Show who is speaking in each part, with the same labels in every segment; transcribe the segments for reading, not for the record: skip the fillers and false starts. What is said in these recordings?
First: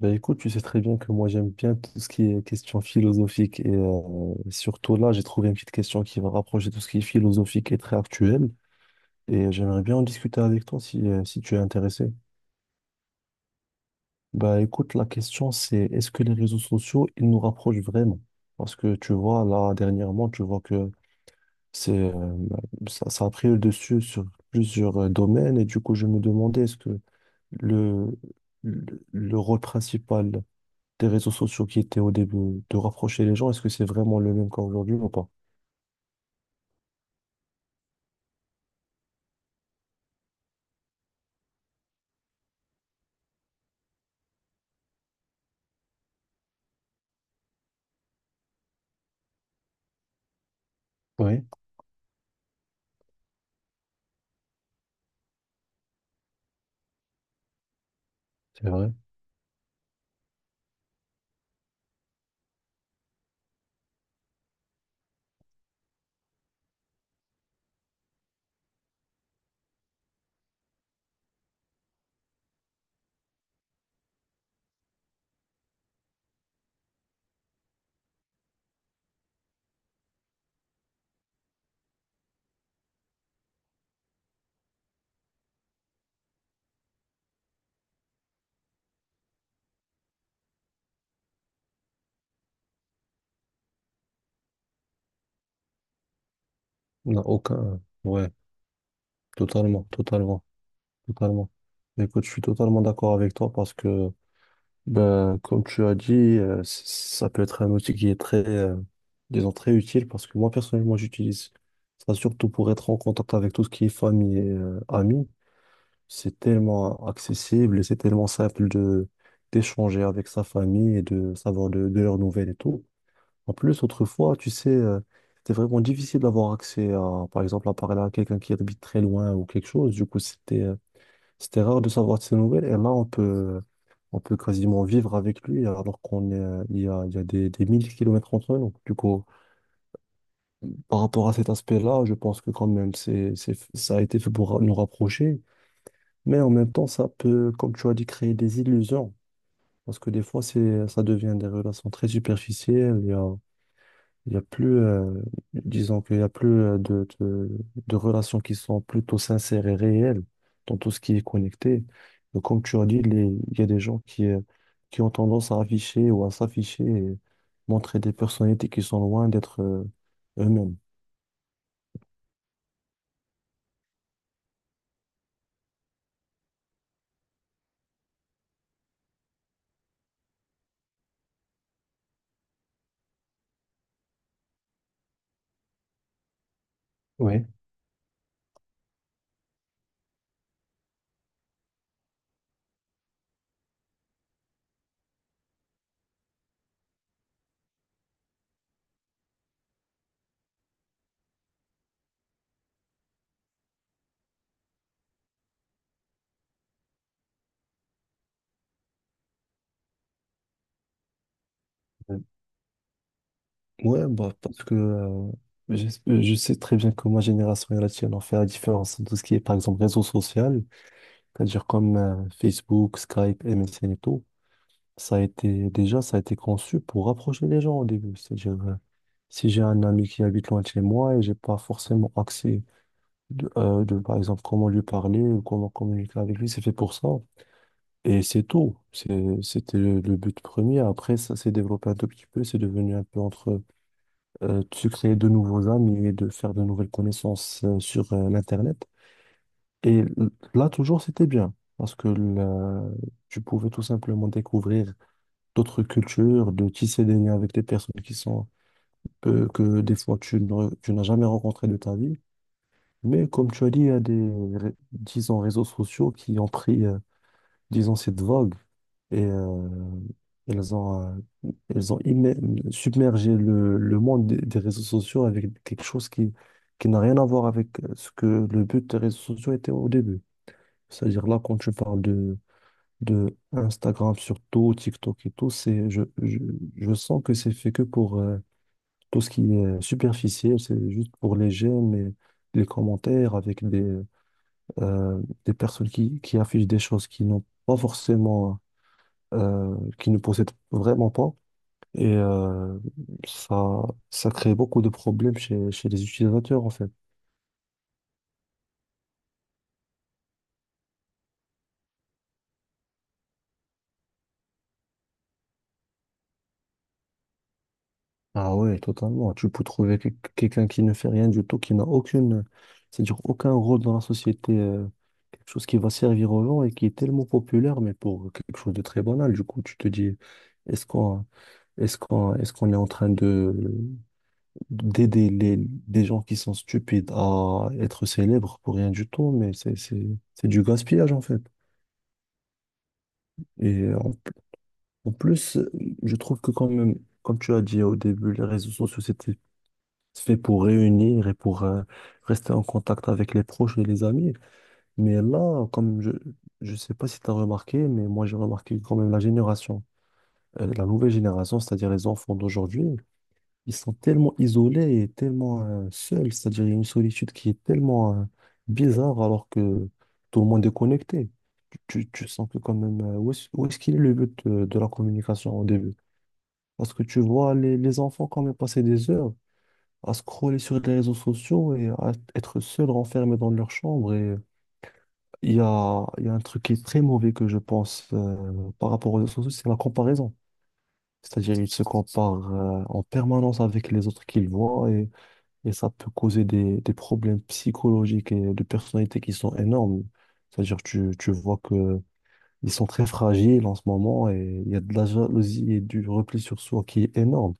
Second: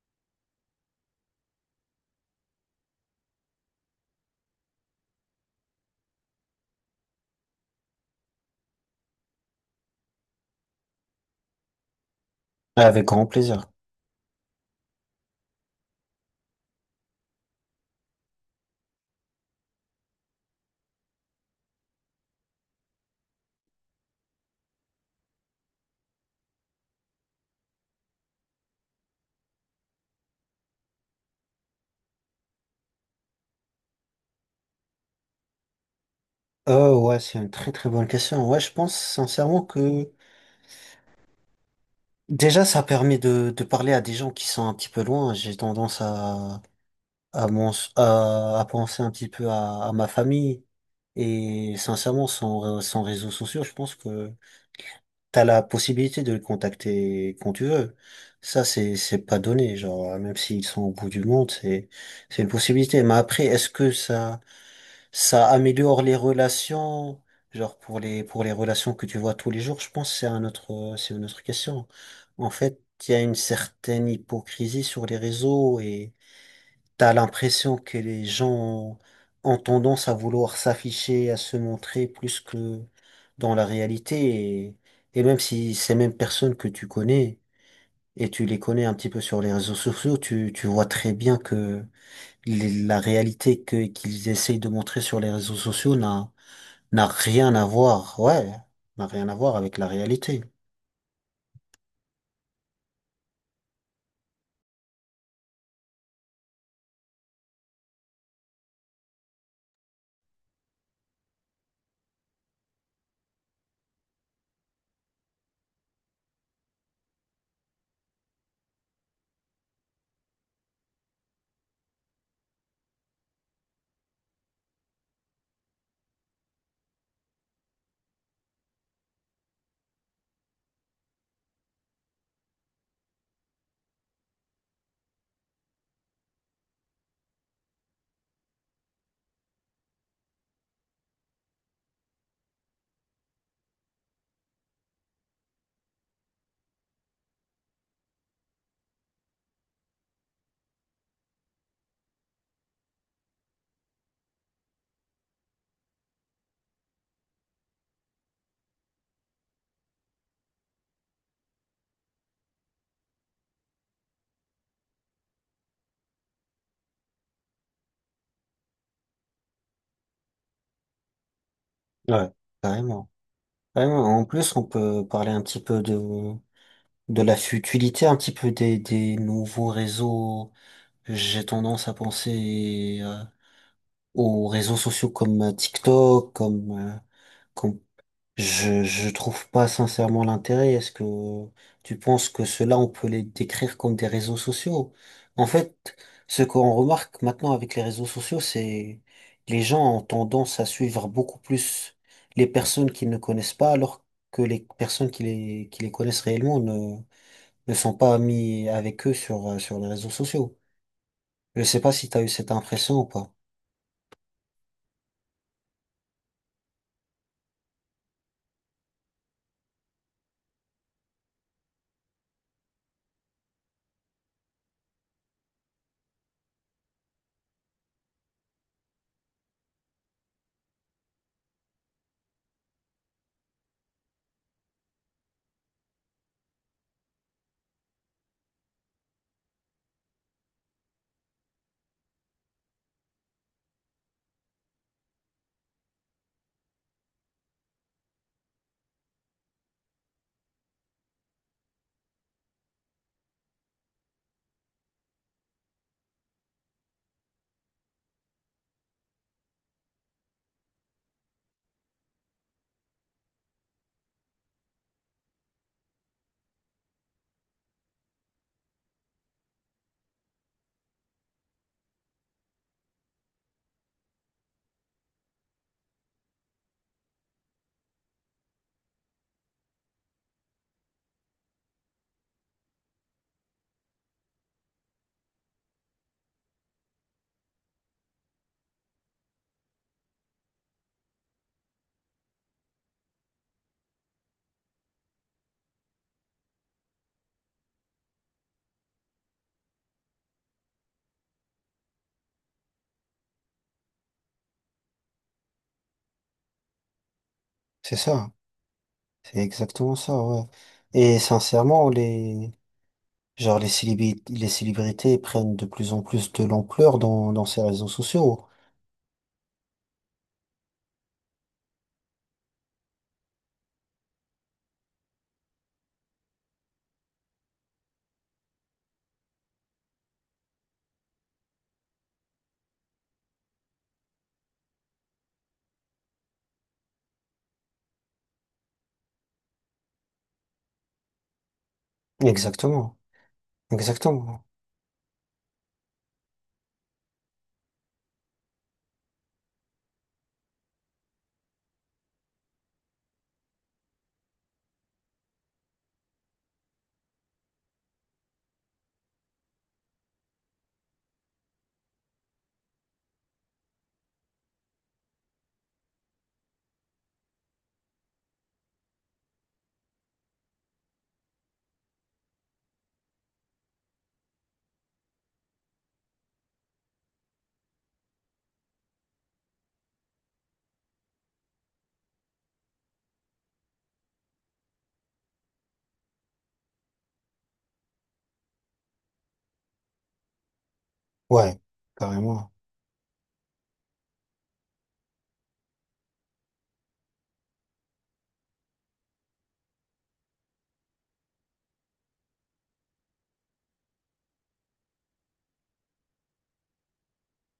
Speaker 1: Ben écoute, tu sais très bien que moi j'aime bien tout ce qui est question philosophique et surtout là j'ai trouvé une petite question qui va rapprocher tout ce qui est philosophique et très actuel et j'aimerais bien en discuter avec toi si tu es intéressé.
Speaker 2: Avec grand plaisir.
Speaker 1: Ben écoute, la question c'est est-ce que les réseaux sociaux ils nous rapprochent vraiment? Parce que tu vois là dernièrement tu vois que c'est ça a pris le dessus sur plusieurs domaines et du coup je me demandais est-ce que le, le rôle principal des réseaux sociaux qui étaient au début, de rapprocher les gens, est-ce que c'est vraiment le même qu'aujourd'hui ou pas?
Speaker 2: Oh ouais, c'est une très très bonne question. Ouais, je pense sincèrement que déjà ça permet de parler à des gens qui sont un petit peu loin. J'ai tendance à penser un petit peu à ma famille.
Speaker 1: Oui,
Speaker 2: Et sincèrement, sans réseaux sociaux, je pense que t'as la possibilité de les contacter quand tu veux. Ça,
Speaker 1: c'est vrai.
Speaker 2: c'est pas donné. Genre, même s'ils sont au bout du monde, c'est une possibilité. Mais après, est-ce que ça Ça améliore les relations, genre pour les relations que tu vois tous les jours, je pense que c'est une autre question. En fait, il y a une certaine hypocrisie sur les réseaux et t'as l'impression que les gens ont tendance à vouloir s'afficher, à se montrer plus que dans la réalité, et même si ces mêmes personnes que tu connais et tu les connais un petit peu sur les réseaux sociaux, tu vois très bien que la réalité que qu'ils essayent de montrer sur les réseaux sociaux n'a
Speaker 1: Non,
Speaker 2: rien à
Speaker 1: aucun.
Speaker 2: voir,
Speaker 1: Ouais,
Speaker 2: ouais, n'a rien à voir avec
Speaker 1: totalement,
Speaker 2: la réalité.
Speaker 1: totalement, totalement. Écoute, je suis totalement d'accord avec toi parce que, ben, comme tu as dit, ça peut être un outil qui est disons, très utile parce que moi, personnellement, j'utilise ça surtout pour être en contact avec tout ce qui est famille et amis. C'est tellement accessible et c'est tellement simple de d'échanger avec sa famille et de savoir de leurs nouvelles et tout. En plus, autrefois, tu sais, c'était vraiment difficile d'avoir accès à, par exemple, à parler à quelqu'un qui habite très loin ou quelque chose. Du coup, c'était rare de savoir de ses nouvelles. Et là, on peut quasiment vivre avec lui alors qu'on est, il y a des mille kilomètres entre nous. Du coup, par rapport à cet aspect-là, je pense que quand même, ça a été fait pour nous rapprocher. Mais en même temps, ça peut, comme tu as dit, créer des illusions. Parce que des fois, ça devient des relations très superficielles. Il y a disons qu'il y a plus de relations qui sont plutôt sincères et réelles dans tout ce qui est connecté. Et comme tu as dit, il y a des gens qui ont tendance à afficher ou à s'afficher et montrer des personnalités qui sont loin d'être eux-mêmes.
Speaker 2: Ouais. Carrément. Carrément. En plus, on peut parler un petit peu de la futilité, un petit peu des nouveaux réseaux. J'ai tendance à penser aux réseaux sociaux comme TikTok, comme, euh,
Speaker 1: Oui.
Speaker 2: comme je trouve pas sincèrement l'intérêt. Est-ce que tu penses que ceux-là, on peut les décrire comme des réseaux sociaux? En fait, ce qu'on remarque maintenant avec les réseaux sociaux, c'est les gens ont tendance à suivre beaucoup plus les personnes qu'ils ne connaissent pas, alors que les personnes qui les connaissent réellement ne sont pas amis avec eux sur, sur les réseaux sociaux. Je sais pas si tu
Speaker 1: Euh,
Speaker 2: as eu cette impression ou pas.
Speaker 1: ouais, bah, parce que je, je sais très bien que ma génération et la tienne ont fait la différence dans tout ce qui est, par exemple, réseau social, c'est-à-dire comme Facebook, Skype, MSN et tout. Ça a été, déjà, ça a été conçu pour rapprocher les gens au début. C'est-à-dire, si j'ai un ami qui habite loin de chez moi et j'ai pas forcément accès par exemple, comment lui parler ou comment communiquer avec lui, c'est fait pour ça. Et c'est tout. C'était le but premier. Après, ça s'est développé un tout petit peu. C'est devenu un peu entre de se créer de nouveaux amis et de faire de nouvelles connaissances sur l'Internet. Et l- Là, toujours, c'était bien. Parce que là, tu pouvais tout simplement découvrir d'autres cultures, de tisser des liens avec des personnes qui sont peu, que des fois tu n'as jamais rencontré de ta vie. Mais comme tu as dit, il y a des, ré- disons, réseaux sociaux qui ont pris, disons, cette vogue et ils ont, euh, ils ont immé- submergé le monde des réseaux sociaux avec quelque chose qui n'a rien à voir avec ce que le but des réseaux sociaux était au début. C'est-à-dire là, quand tu parles de Instagram surtout, TikTok et tout, je sens que c'est fait que pour tout ce qui est superficiel, c'est juste pour les j'aime et les commentaires avec des personnes qui affichent des choses qui n'ont pas qui ne possèdent vraiment pas. Et ça, ça crée beaucoup de problèmes chez les utilisateurs en fait.
Speaker 2: C'est ça. C'est exactement ça, ouais. Et sincèrement, les... Genre les célébrités prennent de plus en plus de l'ampleur dans ces réseaux sociaux.
Speaker 1: Ah ouais, totalement. Tu peux trouver que- Quelqu'un qui ne fait rien du tout, qui n'a aucune, c'est-à-dire aucun rôle dans la société, quelque chose qui va servir aux gens et qui est tellement populaire, mais pour quelque chose de très banal. Du coup, tu te dis, est-ce qu'on, est-ce qu'on est en train de d'aider des gens qui sont stupides à être célèbres pour rien du tout, mais c'est du gaspillage, en fait.
Speaker 2: Exactement,
Speaker 1: Et
Speaker 2: exactement.
Speaker 1: en plus, je trouve que quand même, comme tu as dit au début, les réseaux sociaux, c'était fait pour réunir et pour rester en contact avec les proches et les amis. Mais là, comme je sais pas si tu as remarqué, mais moi j'ai remarqué quand même la nouvelle génération, c'est-à-dire les enfants d'aujourd'hui, ils sont tellement isolés et tellement seuls, c'est-à-dire il y a une solitude qui est tellement bizarre alors que tout le monde est connecté. Tu sens que quand même, où est-ce qu'il est le but de la communication au début? Parce que tu vois les enfants quand même passer des heures à scroller sur les réseaux sociaux et à être seul renfermé dans leur chambre. Et il y a un truc qui est très mauvais que je pense par rapport aux réseaux sociaux, c'est la comparaison. C'est-à-dire
Speaker 2: Ouais,
Speaker 1: ils se
Speaker 2: carrément.
Speaker 1: comparent en permanence avec les autres qu'ils voient, et ça peut causer des problèmes psychologiques et de personnalité qui sont énormes. C'est-à-dire tu vois que ils sont très fragiles en ce moment et il y a de la jalousie et du repli sur soi qui est énorme.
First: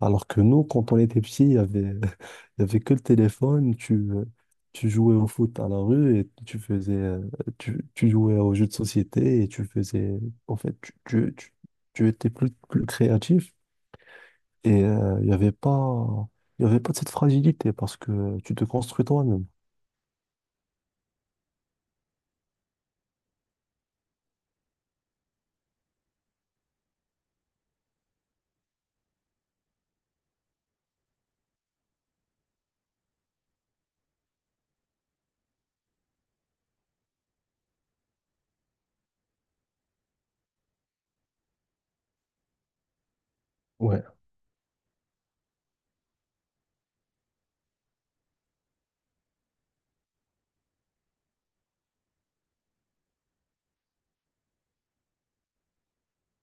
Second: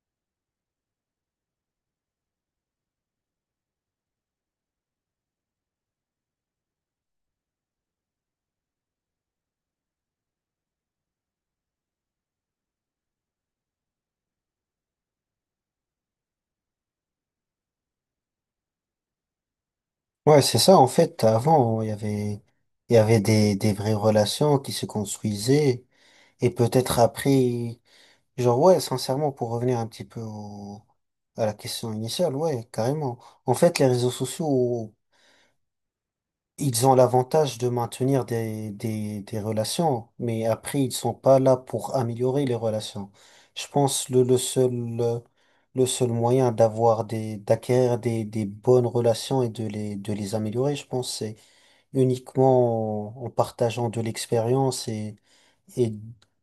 Speaker 1: Alors que nous, quand on était petits, il y avait, il y avait que le téléphone, tu jouais au foot à la rue et tu jouais aux jeux de société et tu faisais, en fait, tu étais plus créatif et il y avait pas de cette fragilité parce que tu te construis toi-même.
Speaker 2: Ouais, c'est ça, en fait, avant, il y avait des vraies relations qui se construisaient, et peut-être après, genre, ouais, sincèrement, pour revenir un petit peu à la question initiale, ouais, carrément. En fait, les réseaux sociaux ils ont l'avantage de maintenir des relations, mais après, ils sont pas là pour améliorer les relations. Je
Speaker 1: Ouais,
Speaker 2: pense euh, le seul moyen d'avoir d'acquérir des bonnes relations et de de les améliorer, je pense, c'est uniquement en partageant de l'expérience et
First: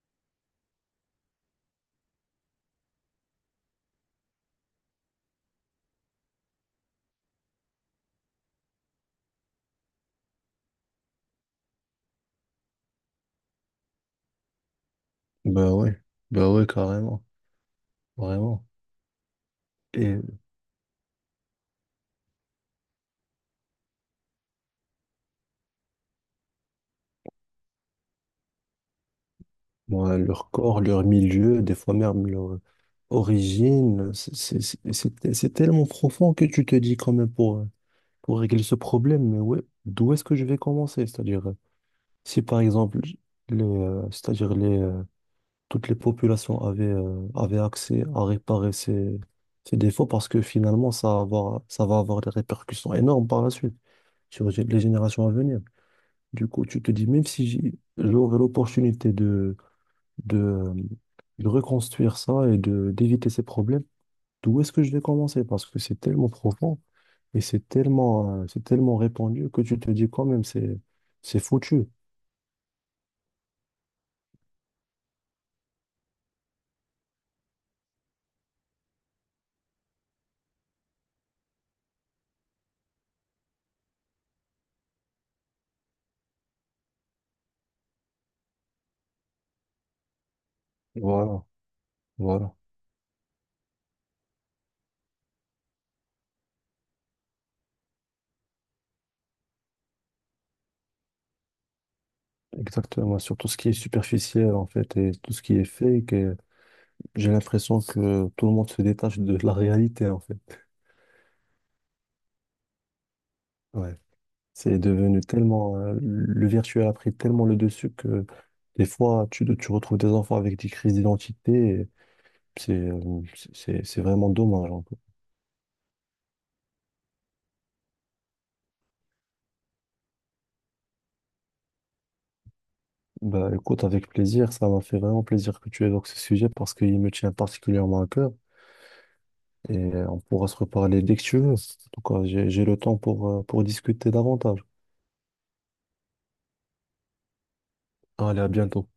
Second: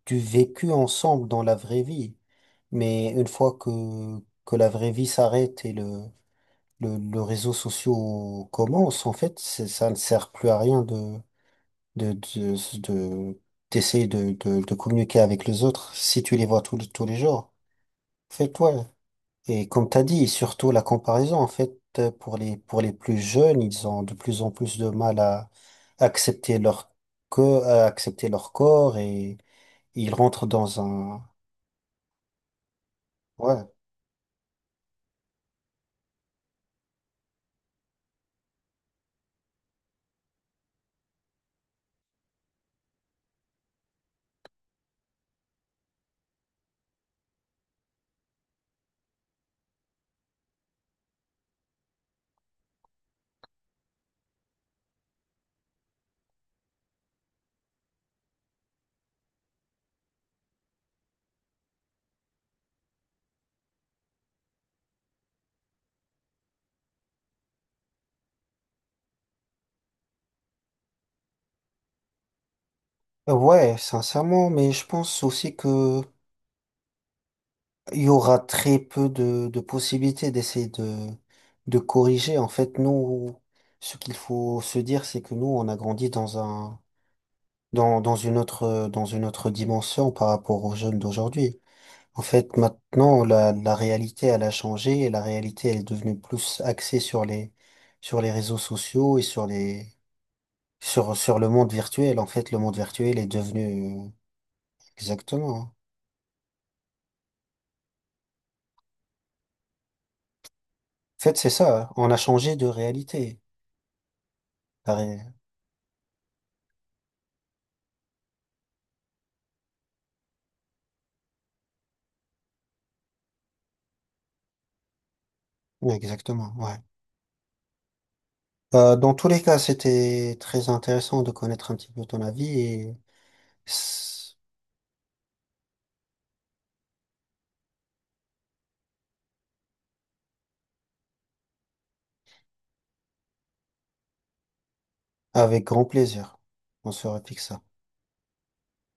Speaker 2: du vécu ensemble dans la vraie vie. Mais que la vraie vie s'arrête et le réseau social commence, en fait, c'est- ça ne sert plus à rien de, de, de- d'essayer de communiquer avec les
Speaker 1: bah
Speaker 2: autres
Speaker 1: ouais,
Speaker 2: si tu les
Speaker 1: bah
Speaker 2: vois
Speaker 1: ouais,
Speaker 2: tous les
Speaker 1: carrément,
Speaker 2: jours. En fait,
Speaker 1: vraiment.
Speaker 2: ouais. Et comme t'as dit, surtout la comparaison, en fait, pour les plus jeunes, ils ont de plus en plus de mal à accepter à accepter leur corps et
Speaker 1: Bon,
Speaker 2: ils rentrent
Speaker 1: leur
Speaker 2: dans
Speaker 1: corps, leur
Speaker 2: un,
Speaker 1: milieu, des fois même leur
Speaker 2: ouais.
Speaker 1: origine, c'est tellement profond que tu te dis quand même pour régler ce problème, mais ouais, d'où est-ce que je vais commencer? C'est-à-dire, si par exemple, c'est-à-dire toutes les populations avaient accès à réparer ces défauts, parce que finalement, ça va avoir des répercussions énormes par la suite sur les générations à venir. Du coup, tu te dis, même si j'ai- j'aurais l'opportunité de, de reconstruire ça et de d'éviter ces problèmes, d'où est-ce que je vais commencer? Parce que c'est tellement profond et c'est c'est tellement répandu que tu te dis quand même, c'est foutu.
Speaker 2: Ouais, sincèrement, mais je pense aussi que il y aura très peu de possibilités d'essayer de corriger. En fait, nous, ce qu'il faut se dire, c'est que nous, on a grandi dans une autre dimension par rapport aux jeunes
Speaker 1: Voilà,
Speaker 2: d'aujourd'hui. En
Speaker 1: voilà.
Speaker 2: fait, maintenant, la réalité, elle a changé et la réalité, elle est devenue plus axée sur les réseaux sociaux et sur le monde virtuel. En fait, le monde
Speaker 1: Exactement.
Speaker 2: virtuel est
Speaker 1: Sur tout ce qui est
Speaker 2: devenu,
Speaker 1: superficiel, en fait, et tout ce qui
Speaker 2: exactement.
Speaker 1: est
Speaker 2: Hein.
Speaker 1: fake. Et j'ai l'impression que tout le monde se détache de la réalité, en fait.
Speaker 2: En fait, c'est ça. Hein. On a changé de réalité.
Speaker 1: Ouais. C'est devenu le virtuel a pris tellement le dessus que des fois, tu retrouves des enfants avec des crises d'identité. Et c'est vraiment dommage, en fait.
Speaker 2: Oui, exactement, ouais. Dans tous les cas, c'était très intéressant de connaître un petit peu ton avis et
Speaker 1: Bah, écoute, avec
Speaker 2: s-
Speaker 1: plaisir, ça m'a fait vraiment plaisir que tu évoques ce sujet parce qu'il me tient particulièrement à cœur et on pourra se reparler dès que tu veux. En tout cas, j'ai le temps pour discuter davantage.
Speaker 2: avec grand plaisir, on se refixe ça.
Speaker 1: Allez, à bientôt.